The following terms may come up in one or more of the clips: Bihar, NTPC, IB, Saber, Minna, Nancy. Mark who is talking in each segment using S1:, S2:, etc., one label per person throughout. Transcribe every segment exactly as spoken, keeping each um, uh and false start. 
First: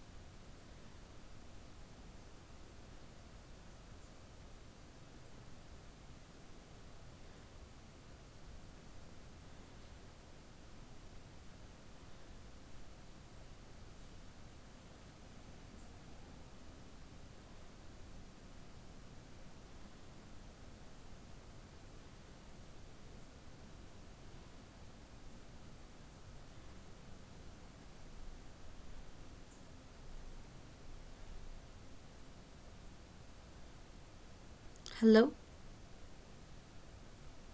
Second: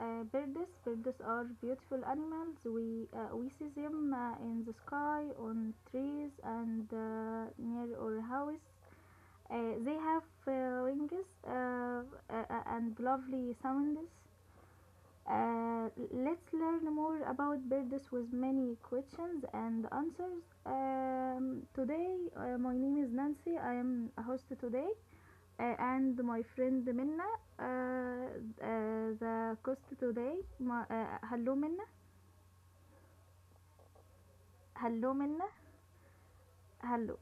S1: uh, birds. Birds are beautiful animals. We uh, we see them uh, in the sky, on trees, and uh, near our house. Uh, they have uh, wings uh, uh, uh, and lovely sounds. Uh, let's learn more about birds with many questions and answers. Um, today, uh, my name is Nancy. I am a host today uh, and my friend Minna. Uh, uh, the cost today. Ma, uh, hello Minna.
S2: Hello,
S1: Hello Minna. Hello.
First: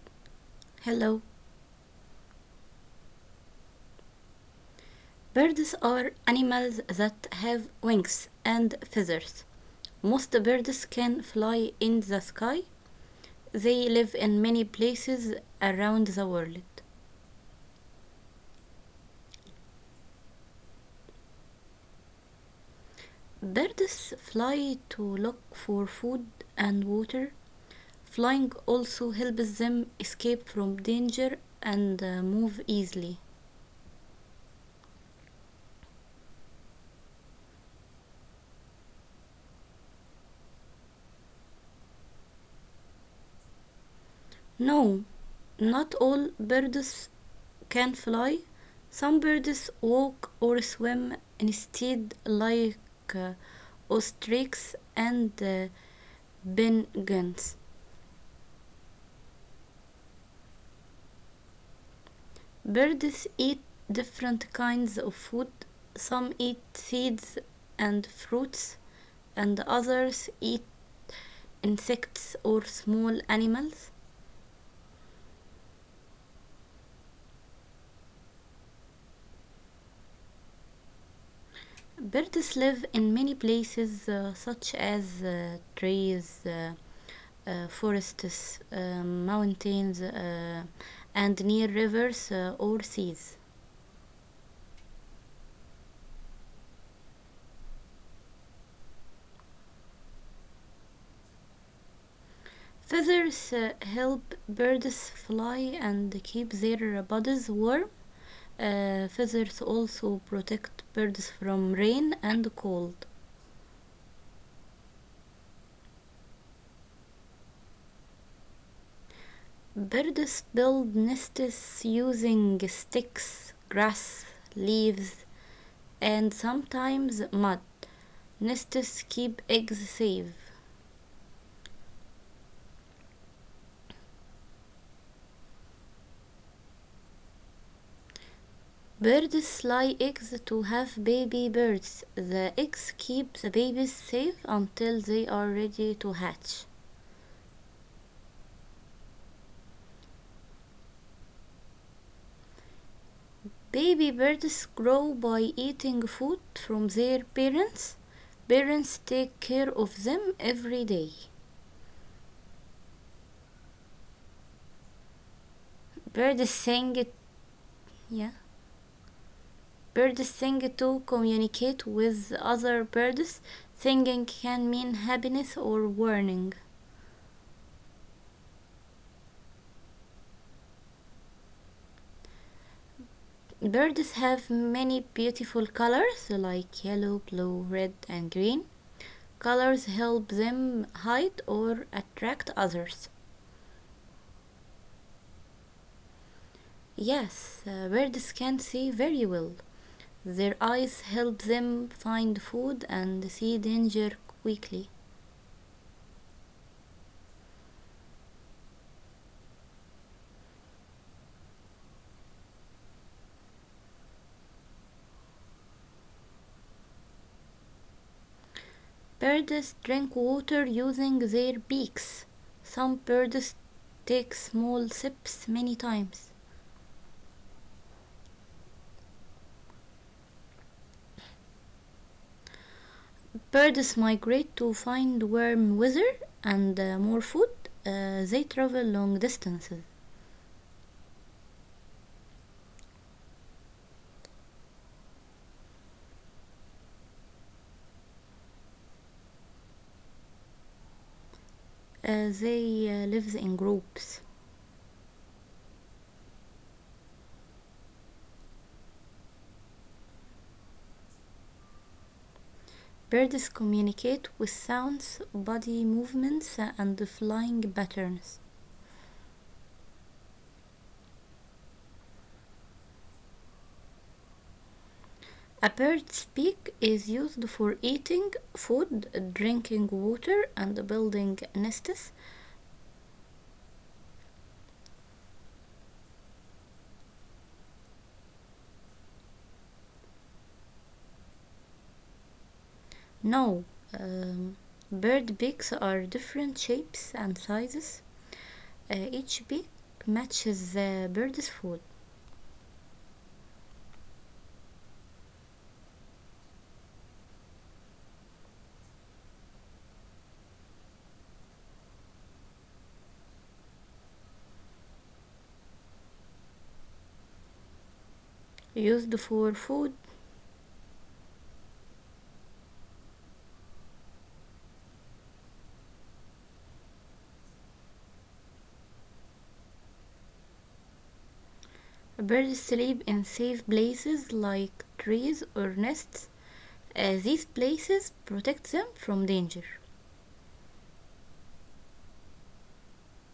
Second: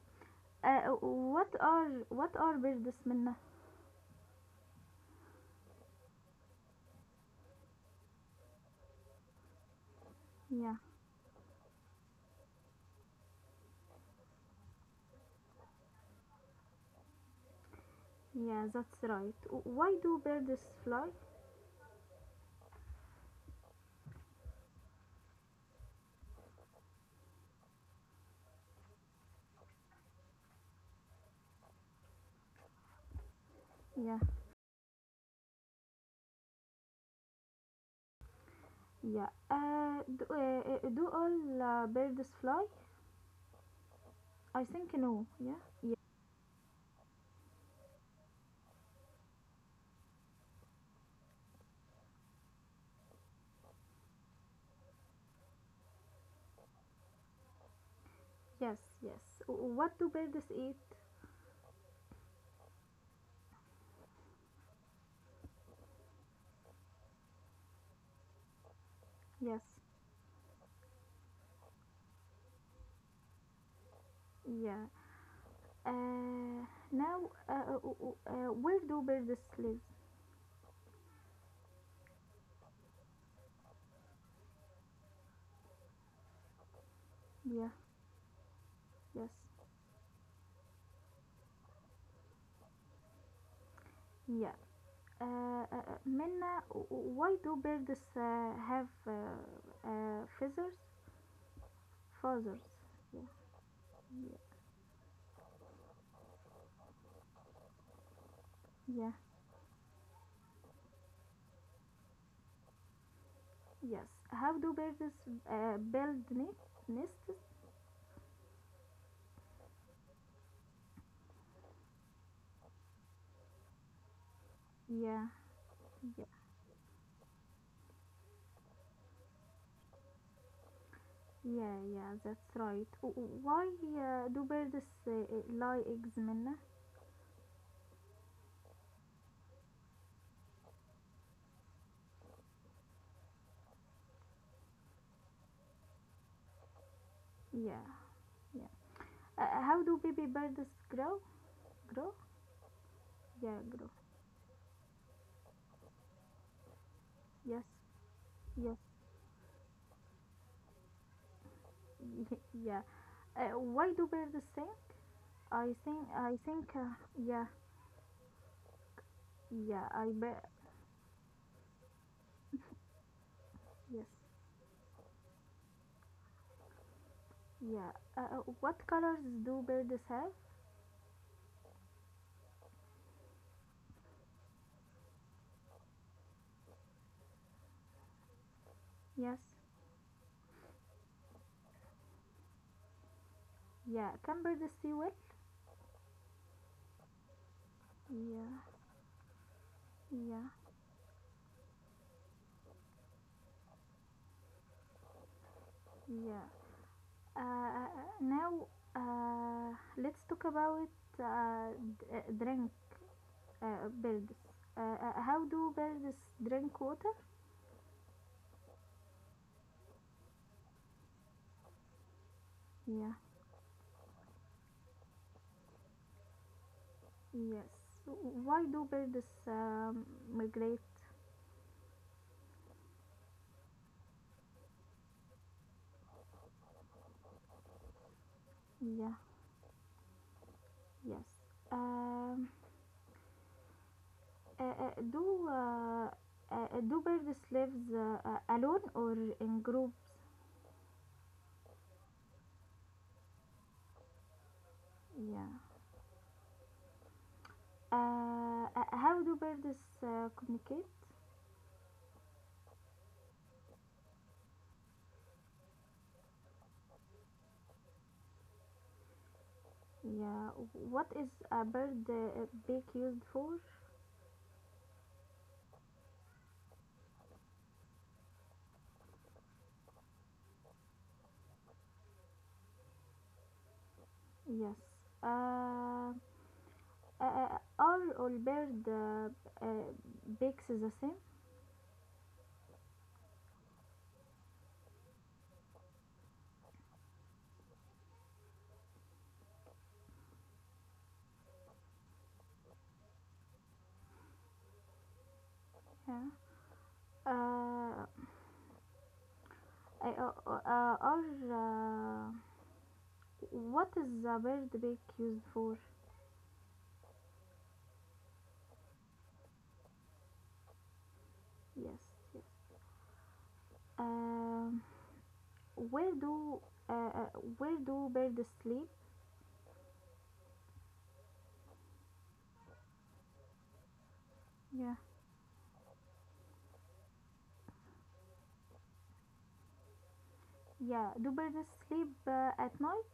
S1: Uh,
S2: hello.
S1: what are what are birds, Minna?
S2: Birds are animals that have wings and feathers. Most
S1: Yeah,
S2: birds can fly in the sky. They live in many places around the world.
S1: yeah, that's right. Why do birds fly?
S2: Birds fly to look for food and water. Flying also helps them escape from danger and uh, move easily.
S1: Yeah, yeah. Uh, do, uh, uh, do all uh, birds fly? I think
S2: No,
S1: no. Yeah,
S2: not
S1: yeah.
S2: all birds can fly. Some birds walk or swim instead, like uh, ostriches and uh, penguins.
S1: Yes, yes. What do birds eat?
S2: Birds eat different kinds of food. Some eat seeds and fruits, and
S1: Yes,
S2: others eat insects or small animals.
S1: yeah. Uh, Now, uh, uh, uh, where do birds live?
S2: Birds live in many places, uh, such as uh, trees, uh, uh,
S1: Yeah.
S2: forests, uh,
S1: Yes.
S2: mountains, uh, and near rivers uh, or seas.
S1: Yeah. Uh, uh, uh, Minna, w- w- why do birds uh, have uh, uh, feathers? Feathers. Yeah.
S2: Feathers uh, help
S1: Yeah.
S2: birds fly and keep their bodies warm. Uh,
S1: Yeah.
S2: feathers also protect birds from rain and cold.
S1: Yes. How do birds uh, build ne- nests?
S2: Birds build nests using sticks, grass, leaves,
S1: Yeah.
S2: and
S1: Yeah.
S2: sometimes mud. Nests keep eggs safe.
S1: Yeah. Yeah. That's right. W- w- Why uh, do birds uh, uh, lay eggs, Minna?
S2: Birds lay eggs to have baby birds. The eggs keep the babies safe until they are ready to hatch.
S1: Yeah. Yeah. Uh, uh, how do baby birds grow? Grow? Yeah.
S2: Baby
S1: Grow.
S2: birds grow by eating food from their parents.
S1: Yes.
S2: Parents
S1: Yes.
S2: take care of them every day.
S1: Yeah. Uh, why do birds sing? I think
S2: Birds
S1: I
S2: sing,
S1: think uh, Yeah,
S2: yeah.
S1: yeah,
S2: Birds
S1: I
S2: sing
S1: bet.
S2: to communicate with other birds. Singing
S1: Yes,
S2: can mean happiness or warning.
S1: yeah. Uh, uh, what colors do birds have?
S2: Birds have many beautiful colors like yellow, blue, red, and green.
S1: Yes,
S2: Colors help them hide or attract others.
S1: yeah. Can birds see well?
S2: Yes, uh, birds can see
S1: Yeah,
S2: very well. Their
S1: yeah,
S2: eyes help them find food and see danger quickly.
S1: yeah. Uh, uh, uh, now, uh, let's talk about uh, d- uh, drink uh, birds. uh, uh, how do birds drink water?
S2: Birds drink water using their beaks. Some
S1: Yeah.
S2: birds take small sips many times.
S1: Yes. Why do birds um, migrate?
S2: Birds migrate to find warm weather and uh, more food. Uh, they travel long
S1: Yeah.
S2: distances.
S1: Yes. um, Uh, uh, do uh, uh, do birds lives uh, uh, alone or in groups?
S2: Uh, they uh, Live in groups.
S1: Yeah. Uh, uh, how do birds uh, communicate?
S2: Birds communicate with sounds, body movements, and flying patterns.
S1: Yeah. What is a bird uh, beak used for?
S2: A bird's beak is used for eating food, drinking water, and building nests.
S1: Yes. Uh, uh, uh, are all bird uh, uh, beaks the same?
S2: No, um, bird beaks are different shapes and sizes. Uh, each beak matches the bird's food.
S1: Yeah. Uh, uh, uh, uh, or uh, what is a bird beak used for?
S2: Used for food,
S1: Yes, yes. Uh, Where do uh, uh, where do birds sleep?
S2: birds sleep in safe places like
S1: Yeah.
S2: trees or nests. Uh, these places protect them from danger.
S1: Yeah, do birds sleep uh, at night?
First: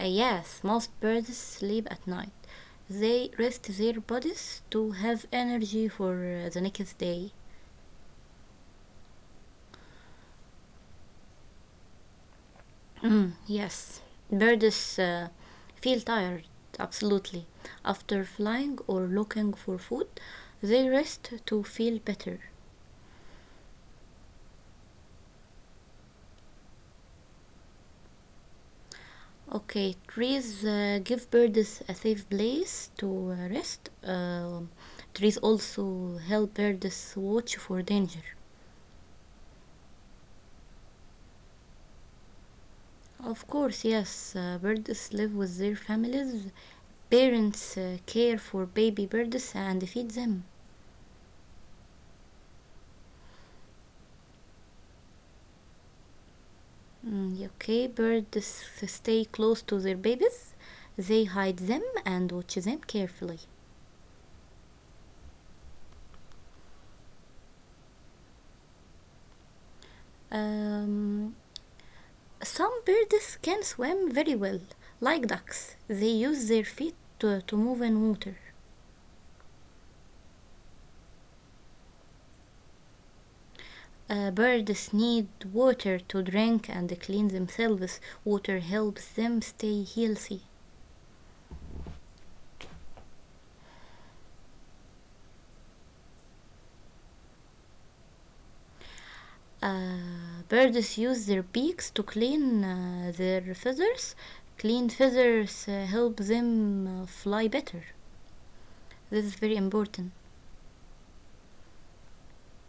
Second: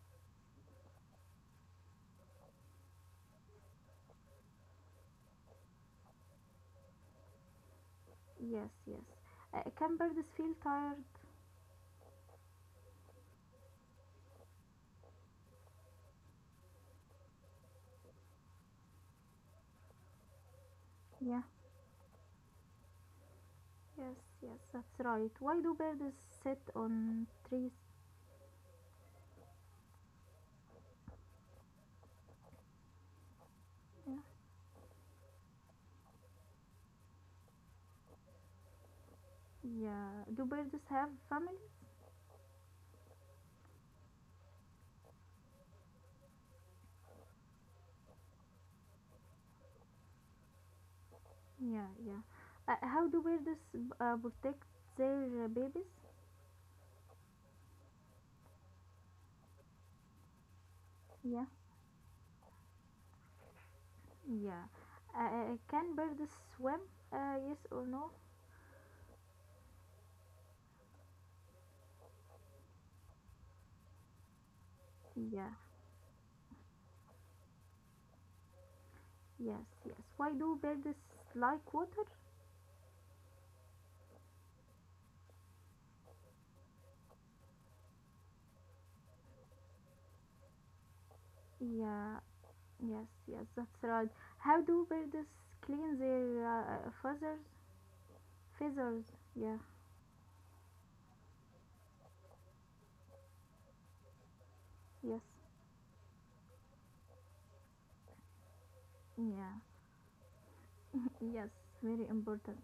S2: Uh, yes, most birds sleep at night. They rest their bodies to have energy for uh, the next day.
S1: Yes, yes. Uh, can birds feel tired?
S2: Mm, yes, birds uh, feel tired, absolutely. After flying or looking for food, they rest
S1: Yeah.
S2: to feel better.
S1: Yes, yes, that's right. Why do birds sit on trees?
S2: Okay, trees uh, give birds a safe place to uh, rest.
S1: Yeah.
S2: Um, trees also help birds watch for danger.
S1: Yeah. Do birds have family?
S2: Of course, yes, uh, birds live with their families. Parents uh, care for baby birds and feed them.
S1: Yeah, yeah. Uh, how do birds uh, protect their babies?
S2: Mm, okay, birds stay close to their babies. They hide
S1: Yeah.
S2: them and watch them carefully.
S1: Yeah. Uh, can birds swim? Uh, yes or no?
S2: Um, some birds can swim very well, like ducks.
S1: Yeah.
S2: They use their feet to, to move in water.
S1: Yes, yes. Why do birds like water?
S2: Uh, birds need water to drink and clean themselves. Water helps them stay healthy.
S1: Yeah, yes, yes, that's right. How do birds clean their uh, feathers? Feathers, yeah,
S2: Uh, birds use their beaks to clean uh, their feathers. Clean
S1: yes,
S2: feathers uh, help them uh, fly better. This is very
S1: yeah,
S2: important.
S1: yes, very important.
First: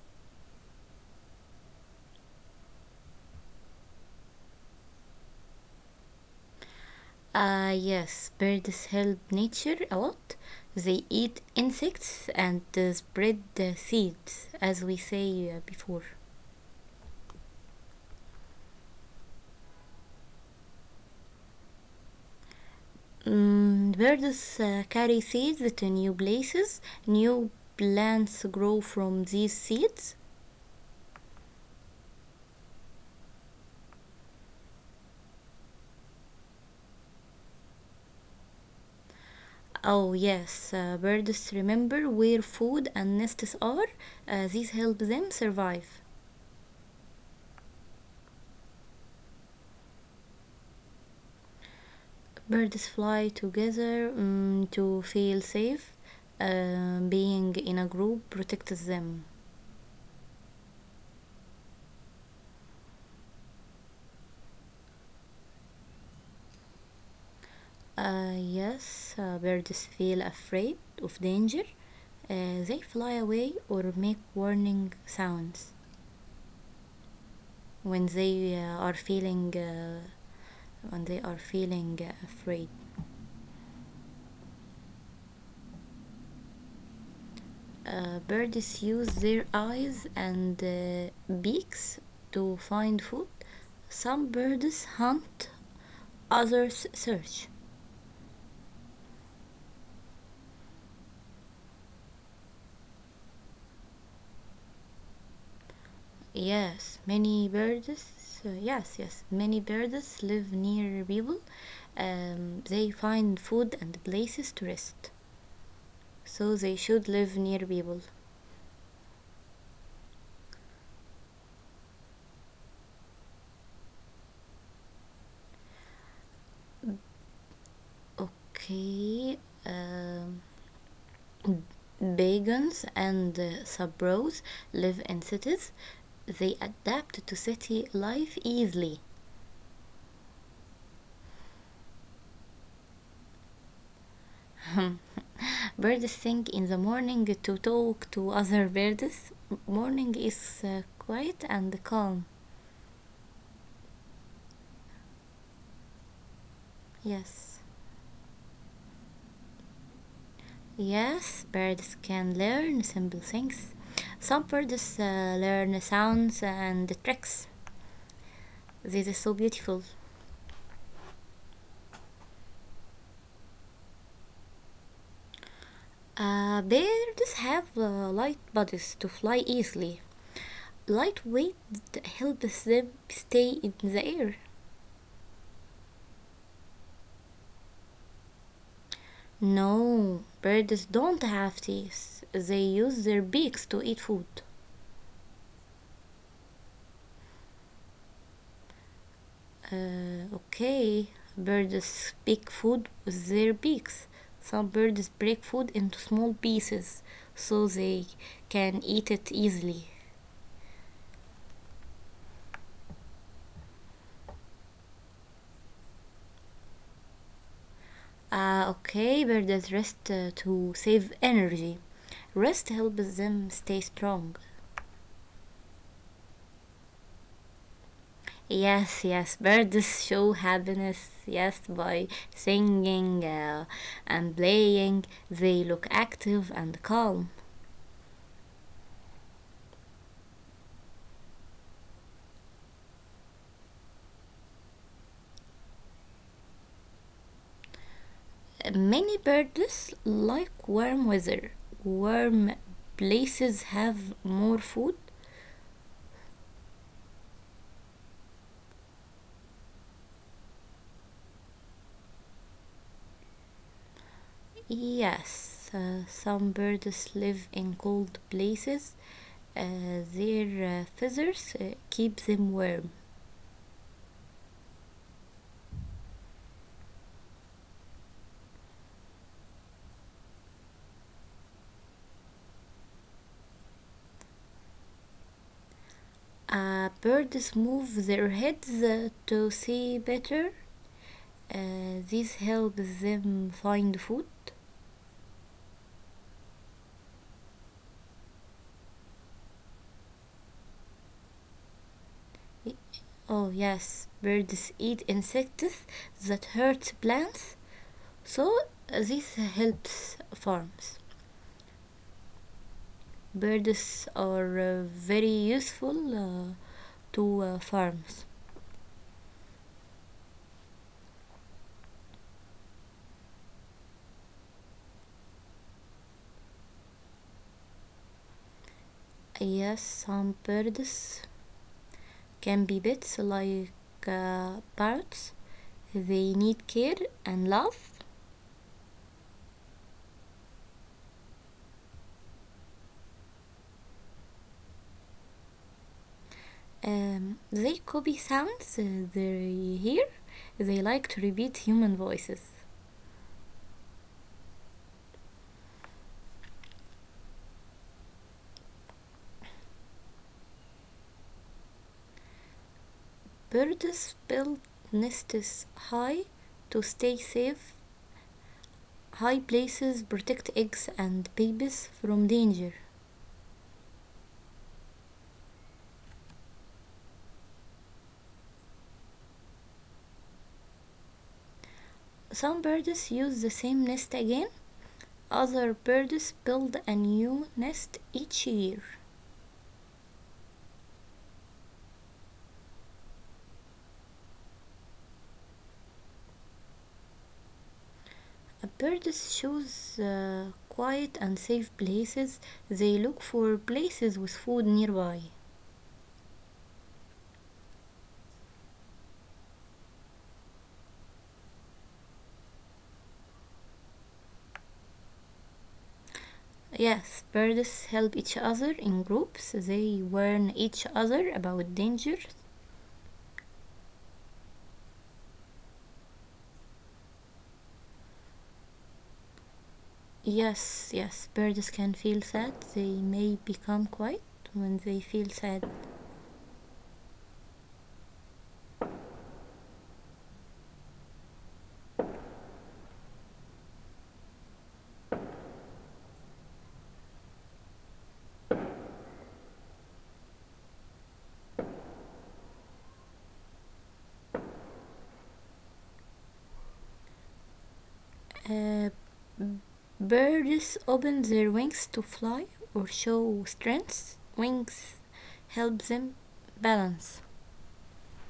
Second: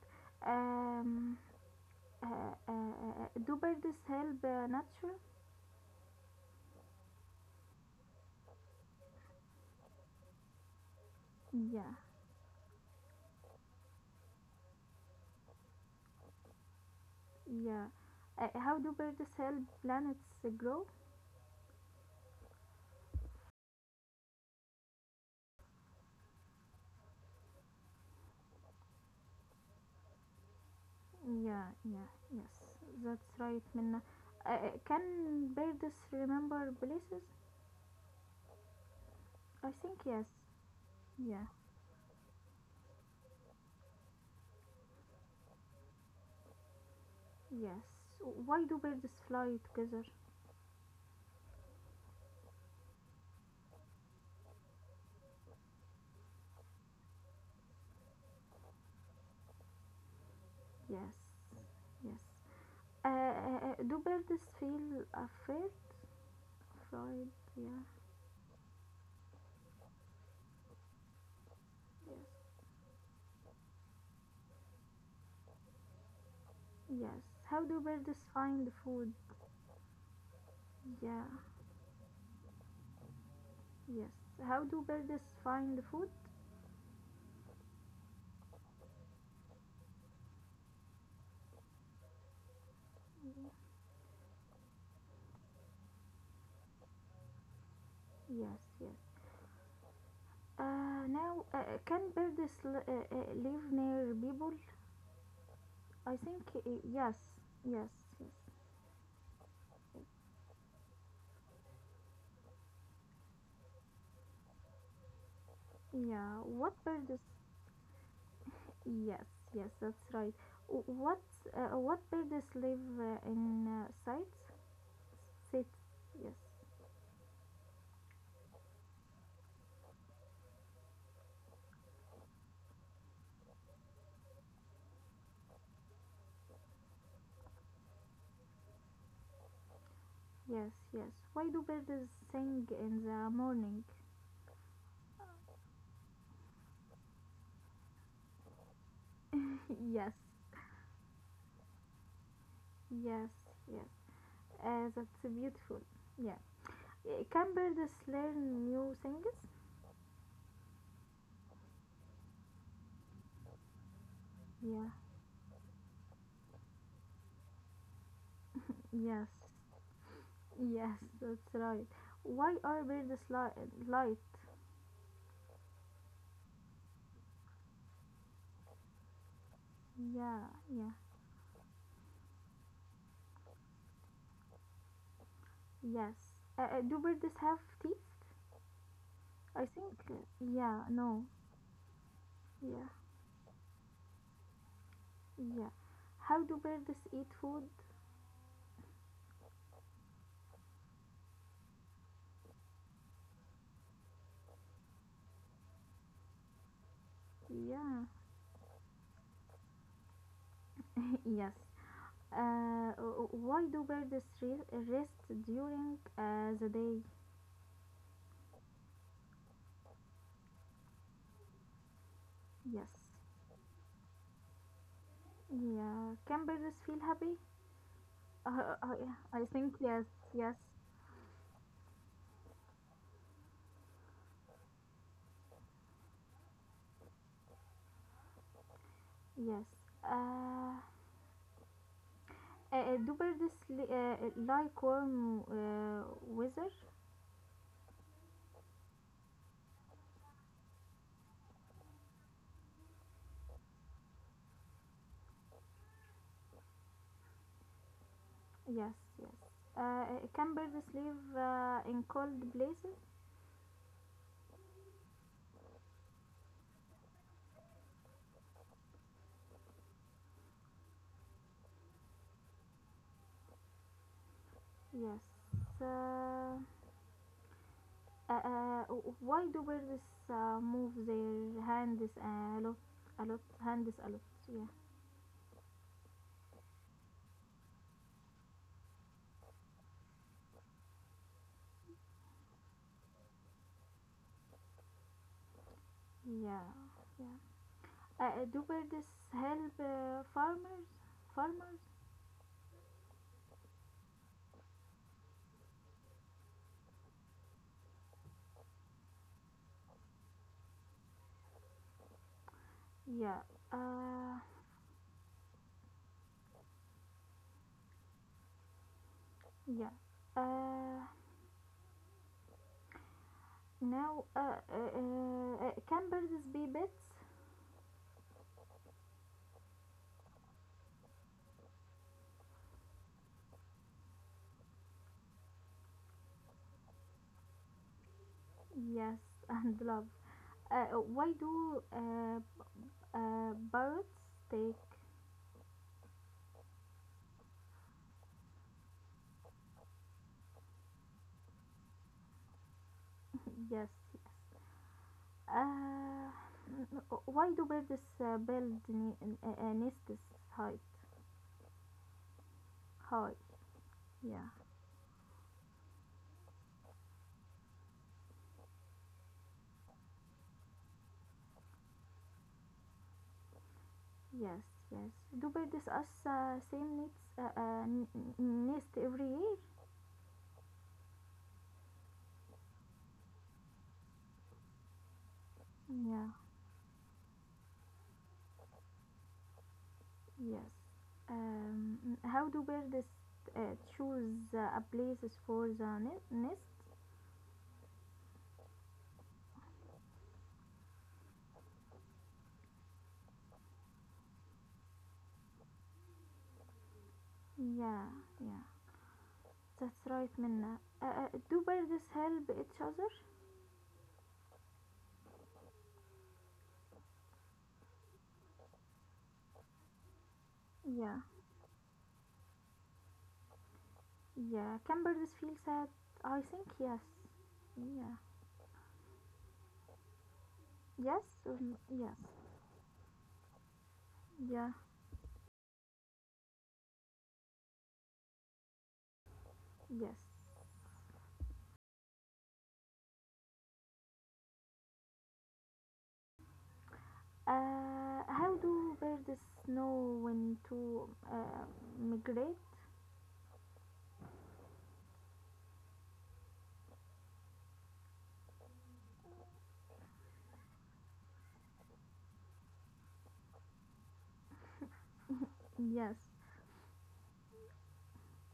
S1: Um, uh, uh, uh, uh, do birds help uh, nature?
S2: Uh, yes, birds help nature a lot. They eat
S1: Yeah,
S2: insects and uh, spread uh, seeds, as we say uh, before.
S1: yeah. Uh, how do birds help planets grow?
S2: Mm, birds uh, carry seeds to new places. New plants grow from these seeds.
S1: Yeah, yeah, yes, that's right, Minna. Uh, uh, can birds remember places? I think
S2: Oh
S1: yes,
S2: yes, uh,
S1: yeah.
S2: birds remember where food and nests are. Uh, these help them survive.
S1: Yes. Why do birds fly together?
S2: Birds fly together, mm, to feel safe. Uh, being in a group protects them.
S1: Yes. Yes. Uh, uh, uh, do birds feel afraid? Afraid, yeah.
S2: Uh, yes, uh, birds feel afraid of danger.
S1: Yes.
S2: Uh, they fly away or make warning sounds
S1: Yes. How do
S2: when
S1: birds
S2: they
S1: find
S2: uh, are
S1: food?
S2: feeling uh, when they
S1: Yeah.
S2: are feeling uh, afraid.
S1: Yes. How do birds find food?
S2: Uh, birds use their eyes and uh, beaks to find food. Some birds hunt, others search.
S1: Yes, yes. Uh, now, uh, can birds l- uh, uh, live near people? I think uh,
S2: Yes,
S1: yes,
S2: many birds.
S1: yes, yes.
S2: Uh, yes, yes, many birds live near people. Um, they find food and places to rest.
S1: Yeah.
S2: So they
S1: What
S2: should
S1: birds?
S2: live near people.
S1: Yes, yes, that's right. W- What uh, what birds live uh, in uh, sites? Sits. Yes,
S2: Okay. Um, Bagans and uh, Sabros live in cities. They adapt to city life easily.
S1: yes, yes. Why do birds sing in the morning?
S2: Birds sing in the morning to talk to other birds. Morning
S1: Yes,
S2: is uh, quiet and calm.
S1: yes, yes. Uh, that's beautiful. Yeah. Uh,
S2: Yes.
S1: Can birds learn new things?
S2: Yes, birds can learn simple things. Some birds
S1: Yeah.
S2: uh, learn sounds and tricks. This is so
S1: Yes.
S2: beautiful.
S1: Yes, that's right. Why are birds li- light?
S2: Uh, birds have uh, light bodies to fly easily.
S1: Yeah. Yeah.
S2: Light weight helps them stay in the air.
S1: Yes. Uh, uh, do birds have teeth? I think,
S2: No, birds
S1: yeah,
S2: don't
S1: no,
S2: have teeth. They
S1: yeah,
S2: use their beaks to eat food.
S1: yeah. How do birds eat food?
S2: Uh, okay, birds pick food with their beaks. Some birds break food into small pieces so they
S1: Yeah,
S2: can eat it easily.
S1: yes. Uh, why do birds re- rest during uh, the day?
S2: Uh, okay, birds rest uh, to save energy. Rest
S1: Yes.
S2: helps them stay strong.
S1: Yeah. Can birds feel happy? Uh, uh,
S2: Yes,
S1: oh,
S2: yes,
S1: yeah. I think
S2: birds
S1: yes,
S2: show
S1: yes,
S2: happiness, yes, by singing uh, and playing. They look active and calm.
S1: yes. Uh, uh, do birds li- uh, like warm uh, weather?
S2: Many birds like warm weather. Warm places have more food.
S1: Yes, yes. Uh, can birds live uh, in cold places?
S2: Yes, uh, some birds live in cold places. Uh, their uh, feathers uh, keep them warm.
S1: Yes. Uh, uh, uh, why do birds uh, move their hands a lot? A lot. Hands a lot. Yeah.
S2: Uh, birds move their heads uh, to see better. Uh, this helps them find food.
S1: Yeah. Yeah. Uh, do birds help uh, farmers? Farmers?
S2: Oh, yes, birds eat insects that hurt plants, so uh, this helps farms.
S1: Yeah.
S2: Birds
S1: Uh,
S2: are uh, very useful uh, to uh, farms.
S1: yeah. Uh, Now, uh, uh, uh, uh, can birds be pets?
S2: Yes, some birds can be pets like uh, parrots. They need care and love.
S1: Yes, and love. Uh, why do uh, uh, birds take?
S2: Um, they copy sounds uh, they hear. They like to repeat human voices.
S1: Yes, yes. Uh, why do birds uh, build ne- uh, nests high? High,
S2: Birds
S1: yeah,
S2: build nests high to stay safe. High places protect eggs and babies from danger.
S1: yes, yes. Do birds us uh, same nests uh, uh, n- n- nest every year?
S2: Some birds use the same nest again. Other birds
S1: Yeah,
S2: build a new nest each year.
S1: yes. Um, how do birds uh, choose uh, a places for the ne- nest?
S2: Birds choose uh, quiet and safe places. They look for places with food nearby.
S1: Yeah, yeah. That's right, Minna. Uh, uh, do birds help each other?
S2: Yes, birds help each other in groups. They warn
S1: Yeah,
S2: each other about danger.
S1: yeah. Can birds feel sad? I think yes. Yeah. Yes,
S2: Yes, yes,
S1: um,
S2: birds
S1: yes,
S2: can feel sad. They may become quiet
S1: yeah,
S2: when they feel sad.
S1: yes. Uh, how do birds know when to uh, migrate?
S2: Uh, Birds open their wings to fly or show strength. Wings help
S1: Yes,
S2: them balance.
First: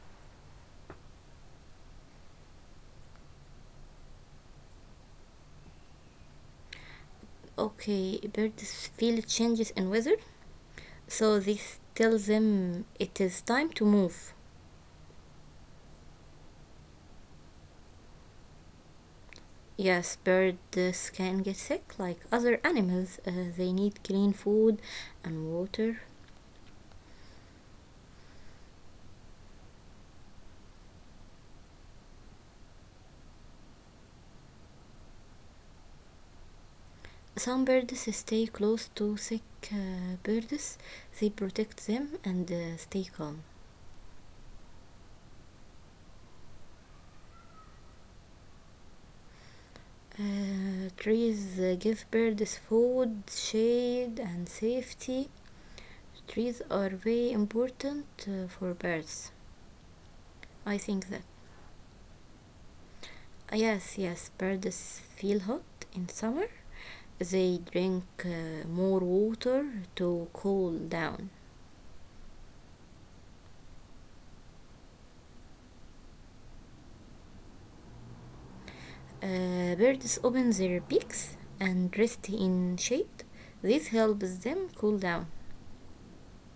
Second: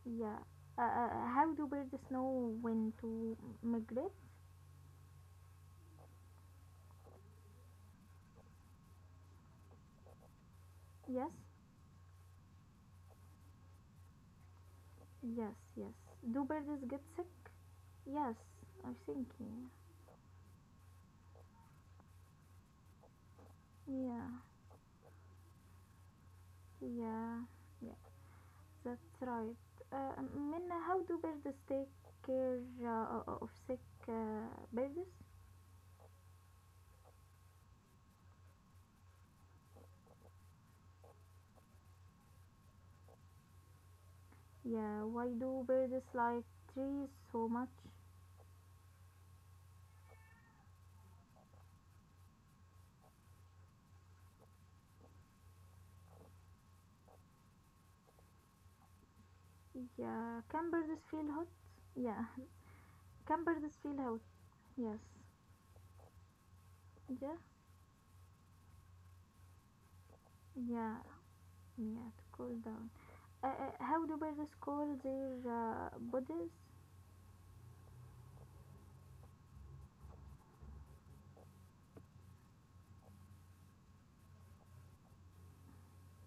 S1: yeah. Uh, uh, how do birds know when to migrate?
S2: Okay, birds feel changes in weather,
S1: Yes,
S2: so this tells them it is time to move.
S1: yes, yes. Do birds get sick? Yes, I think yeah,
S2: Yes, birds can get sick like other animals. Uh, they need clean
S1: yeah,
S2: food and water.
S1: yeah. Yeah. That's right. Uh, Minna, how do birds take care uh, of sick uh, birds?
S2: Some birds stay close to sick uh, birds, they protect them and uh, stay calm.
S1: Yeah, why do birds like trees so much?
S2: Uh, trees uh, give birds food, shade, and safety. Trees are very important uh, for birds.
S1: Yeah,
S2: I
S1: can
S2: think that.
S1: birds feel hot? Yeah, can
S2: Yes,
S1: birds feel
S2: yes,
S1: hot?
S2: birds
S1: Yes.
S2: feel hot in summer. They
S1: Yeah,
S2: drink uh, more water to cool
S1: yeah,
S2: down.
S1: yeah, to cool down. Uh, uh, how do birds cool their uh, bodies?
S2: Uh, birds open their beaks and rest in shade. This helps them cool down.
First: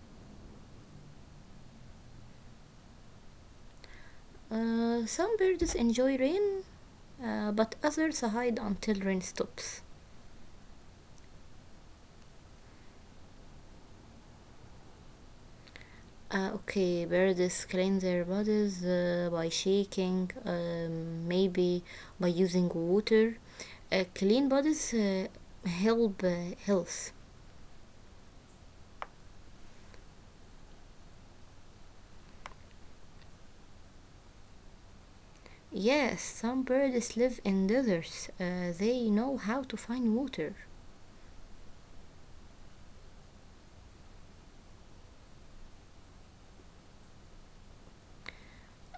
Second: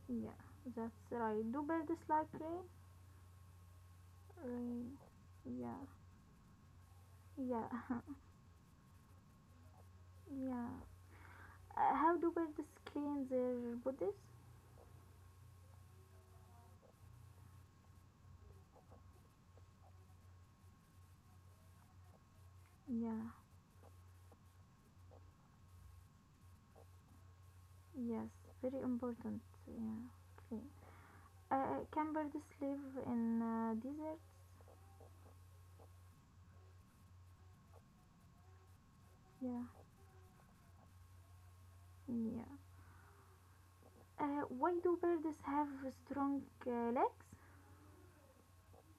S1: Yeah, that's right. Do birds like rain? Rain.
S2: Uh, some birds
S1: Yeah,
S2: enjoy rain, uh,
S1: yeah,
S2: but others hide until rain stops.
S1: yeah. Uh, how do birds clean their bodies?
S2: Uh, okay, birds clean their bodies uh, by shaking, um, maybe by using
S1: Yeah,
S2: water. Uh, clean bodies uh, help uh, health.
S1: yes, very important. Yeah, clean. Uh, can birds live in uh, deserts?
S2: Yes, some birds live in deserts. Uh, they know
S1: Yeah,
S2: how to find water.
S1: yeah. Uh, why do birds have strong uh, legs?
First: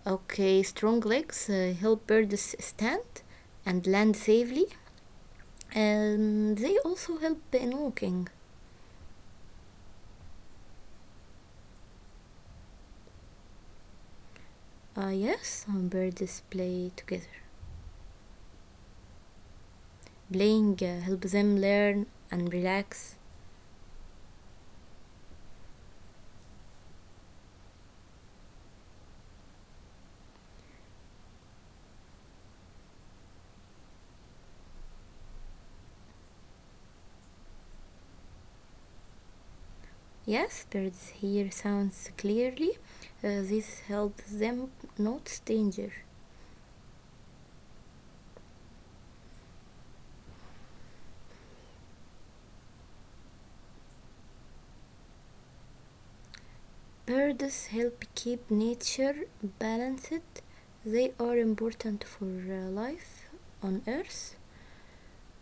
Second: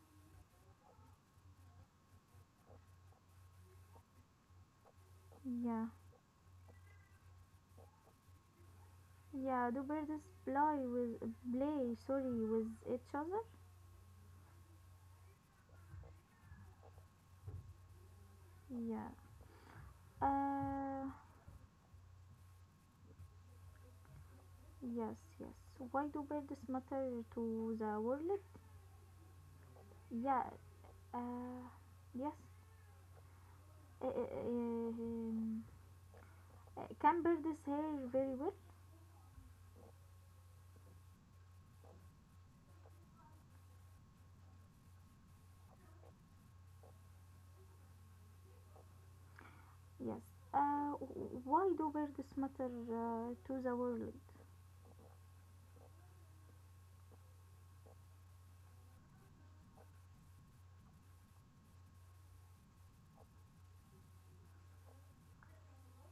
S2: Okay, strong legs uh, help birds stand and land safely.
S1: Yeah,
S2: And they also help in walking.
S1: yeah. Do birds play with play? Sorry, with each other?
S2: Uh, yes, um, birds play together.
S1: Yeah.
S2: Playing
S1: Uh,
S2: uh, helps them learn and relax.
S1: yes, yes. Why do birds matter to the world? Yeah. Uh, yes. Uh, uh, uh, um, uh, can birds hear very well?
S2: Yes, birds hear sounds clearly. Uh, this helps them notice danger.
S1: Yes. Uh, why do birds matter uh, to the world?
S2: Birds help keep nature balanced. They are important for uh, life on Earth.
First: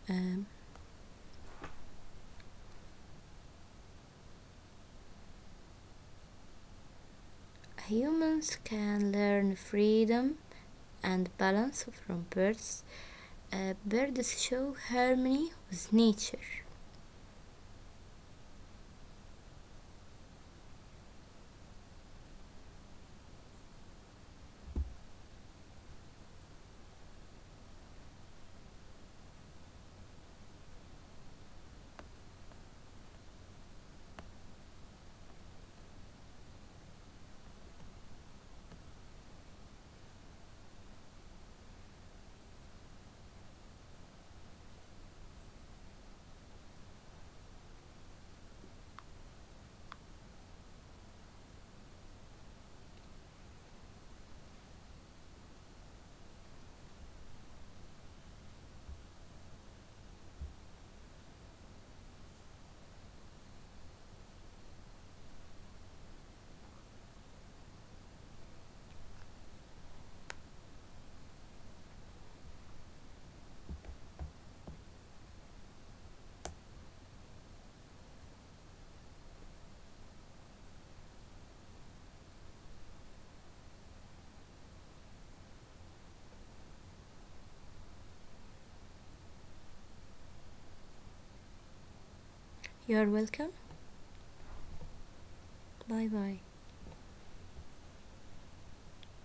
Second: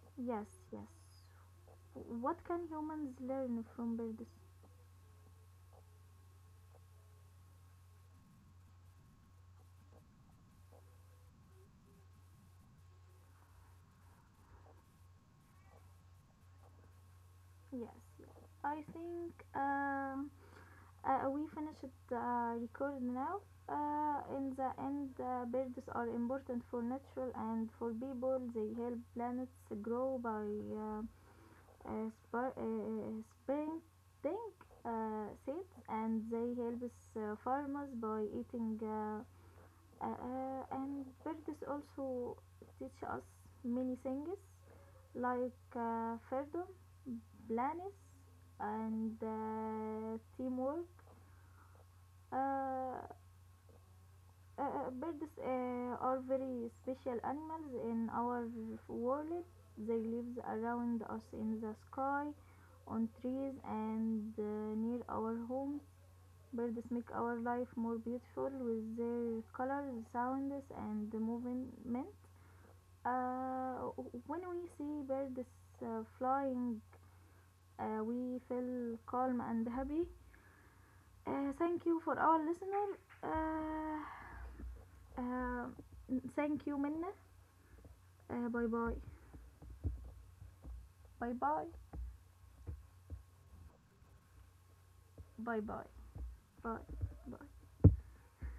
S2: Um,
S1: Yes, yes. What can humans learn from birds?
S2: humans can learn freedom and balance from birds. Uh, birds show harmony with nature.
S1: Yes, yes. I think um, uh, we finished the record now. Uh, in the end, uh, birds are important for natural and for people. They help planets grow by uh, uh, spar- uh, uh, spreading uh, seeds, and they help uh, farmers by eating. Uh, uh, uh, and birds also teach us many things like uh, freedom, plans, and uh, teamwork. Uh, uh, Birds uh, are very special animals in our world. They live around us in the sky, on trees, and uh, near our homes. Birds make our life more beautiful with their colors, sounds, and movement. Uh, when we see birds uh, flying, uh, we feel calm and happy. Uh, thank you for our listener. Uh, uh, Thank you, Minna. Uh, bye bye. Bye bye.
S2: You are welcome. Bye
S1: Bye
S2: bye.
S1: bye. Bye bye.